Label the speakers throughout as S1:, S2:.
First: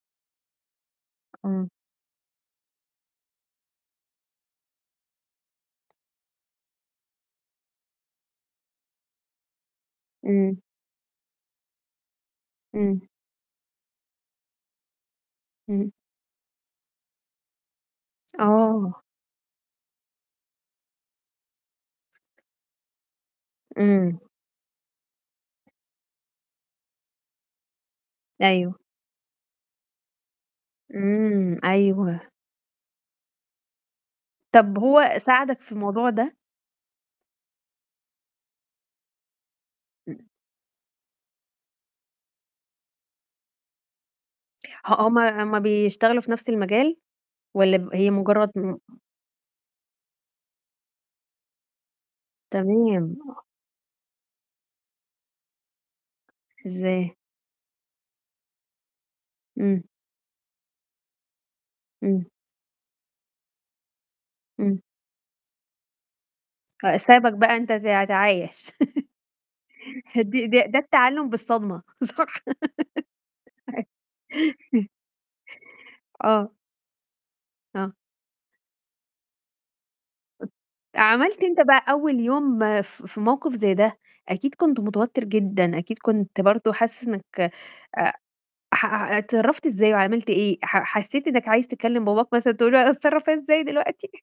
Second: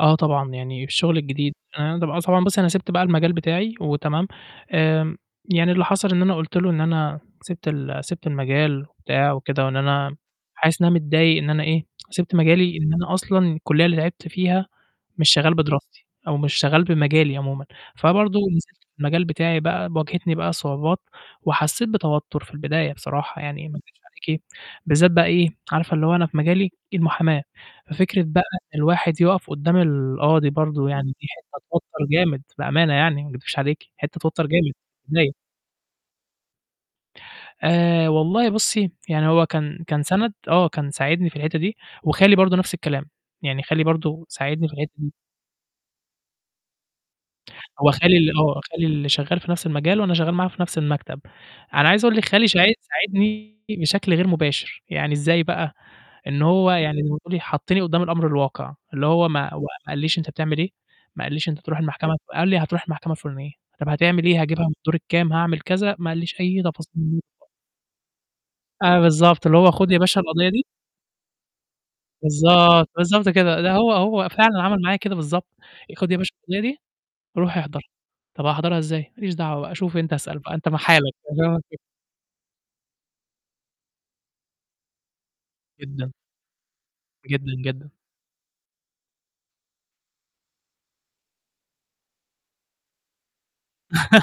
S1: آه، طبعًا، يعني الشُغل الجديد
S2: إمم.
S1: أنا طبعًا ص طبعًا بُصّي أنا سِبت بقى المجال بتاعي وتمام، آمم، يعني اللي حصل إن أنا قُلت له إن أنا سِبت ال سِبت المجال وبتاع وكده وإن أنا
S2: إمم.
S1: حاسس إنّها متضايق إن أنا إيه، سِبت مجالي إن
S2: إمم.
S1: أنا أصلًا الكلّية اللي تعبت فيها مش شغّال
S2: إمم.
S1: بدراستي أو مش شغّال بمجالي عمومًا، فبرضه نزِلت في
S2: آه.
S1: المجال بتاعي بقى ب واجهتني بقى صعوبات وحسّيت بتوتّر في البداية بصراحة يعني ما أكدبش
S2: إمم.
S1: عليكِ بالذات بقى إيه، عارفة اللي هو أنا في مجالي إيه المُحاماة ففكرة بقى
S2: أيوه.
S1: إن الواحد يوقف قدّام القاضي برضه يعني دي
S2: إمم،
S1: حتّة توتّر
S2: أيوه.
S1: جامد بأمانة يعني ما أكدبش عليكِ حتّة توتّر جامد.
S2: طَب هو
S1: [unintelligible]
S2: ساعدك في الموضوع ده؟
S1: آآ، والله بُصّي يعني هو كان كان سَنَد آه، كان ساعدني في الحتّة دي وخالي برضه نَفْس الكلام، يعني خالي برضه ساعدني في
S2: ه
S1: الحتّة دي.
S2: هم هم بيشتغلوا في نَفْس المجال والّا ب
S1: هو
S2: هي
S1: خالي ال
S2: مُجرّد
S1: آه،
S2: م
S1: خالي اللي شغّال في نَفْس المجال وأنا شغّال معاه في نَفْس المكتب، أنا عايزة أقول لِك خالي شاعيد
S2: تمام.
S1: ساعدني بشكل غير مباشر، يعني إزاي بقى، إن هو يعني زي
S2: إزاي؟
S1: ما تقولي حطّني قدّام الأمر الواقع، اللي هو ما هو ما
S2: إمم.
S1: قالش لي أنت بتعمل إيه، ما قالش لي أنت تروح المحكمة
S2: إمم.
S1: ف قال لي هتروح المحكمة الفُلانية، طَب هتعمل إيه هاجيبها من
S2: إمم.
S1: الدور كام، هاعمل كذا، ما قالش لي أي
S2: أ
S1: تفاصيل..
S2: سابك بقى أنت ت تعايش
S1: آه، بالضبط، اللي هو خُد يا باشا
S2: ه دي
S1: القضية
S2: ده
S1: دي
S2: ده التعلّم بالصدمة صح.
S1: بالضبط، بالضبط، كده ده هو هو فعلًا عمل
S2: أي
S1: معايا كده بالضبط آآ، "خُد يا باشا
S2: آه.
S1: القضية دي روح أحضر."
S2: آه.
S1: "طَب أحضرها إزاي؟" "ما ليش دعوة شوف أنت، أسأل بقى أنت في حالك."
S2: عملت أنت
S1: [unintelligible]
S2: بقى أول يوم في في موقِف زي ده، أكيد كنت متوتّر جدًا، أكيد
S1: جدًا.
S2: كنت برضه حاسس إنّك
S1: جدًا، جدًا.
S2: أ ح أع اتصرّفت إزاي وعملت إيه ح حسّيت إنّك عايز تكلّم باباك مثلًا تقولوا اتصرّف إزاي دلوقتي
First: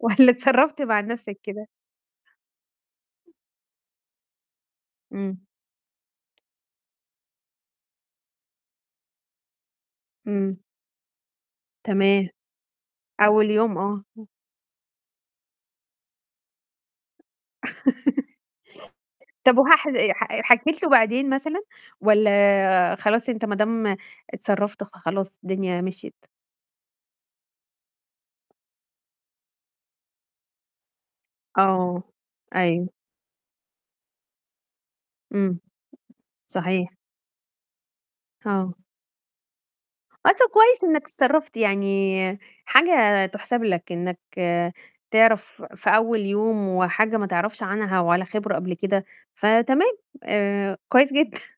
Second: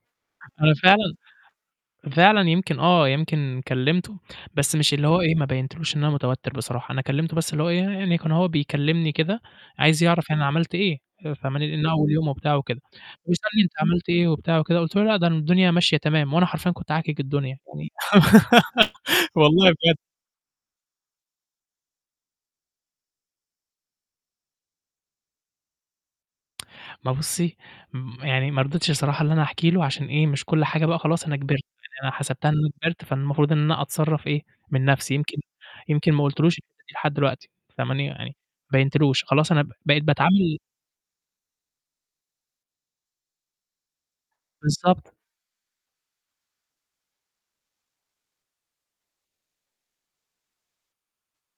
S2: والّا
S1: أنا
S2: اتصرّفت مع
S1: فعلًا
S2: نَفْسك كده؟
S1: فعلًا يمكن آه، يمكن كلمته بس مش اللي هو إيه
S2: إمم.
S1: ما بينتش له إن أنا متوتّر بصراحة أنا كلمته بس اللي هو إيه، يعني كان هو بيكلّمني كده عايز يعرف أنا
S2: إمم.
S1: عملت إيه، آآ، فاهماني، إن أول يوم
S2: تمام.
S1: وبتاع وكده
S2: أول
S1: ويسألني أنت
S2: يوم آه.
S1: عملت إيه وبتاع وكده قُلت له "لأ، ده م الدنيا ماشية تمام." وأنا حرفيًا كنت عاكِك الدنيا يعني
S2: طَب
S1: والله
S2: وهحد
S1: بجد.
S2: أي ح حكيت له بعدين مثلًا، والّا خلاص أنت ما دام اتصرّفت فخلاص الدنيا مشيت؟
S1: ثما بُصّي م يعني ما رضيتش الصراحة إن أنا أحكي له عشان إيه، مش كل حاجة بقى خلاص أنا كِبرت،
S2: آه،
S1: يعني أنا حسبتها إن أنا
S2: أيوه.
S1: كبرت، فالمفروض إن أنا أتصرّف إيه، من نَفْسي يمكن
S2: إمم.
S1: يمكن ما قُلتش له الحتّة دي
S2: صحيح.
S1: لحد الوقتي فاهماني؟ يعني
S2: آه.
S1: بيّنتلوش خلاص أنا ب بقيت
S2: آه، طَب
S1: باتعامل
S2: كويس إنّك اتصرّفت، يعني حاجة تُحسَب لك، إنّك
S1: بالضبط.
S2: تعرف في أول يوم وحاجة ما تعرفش عنها ولا خبرة قبل كده، فتمام آآ، كويس جدًا.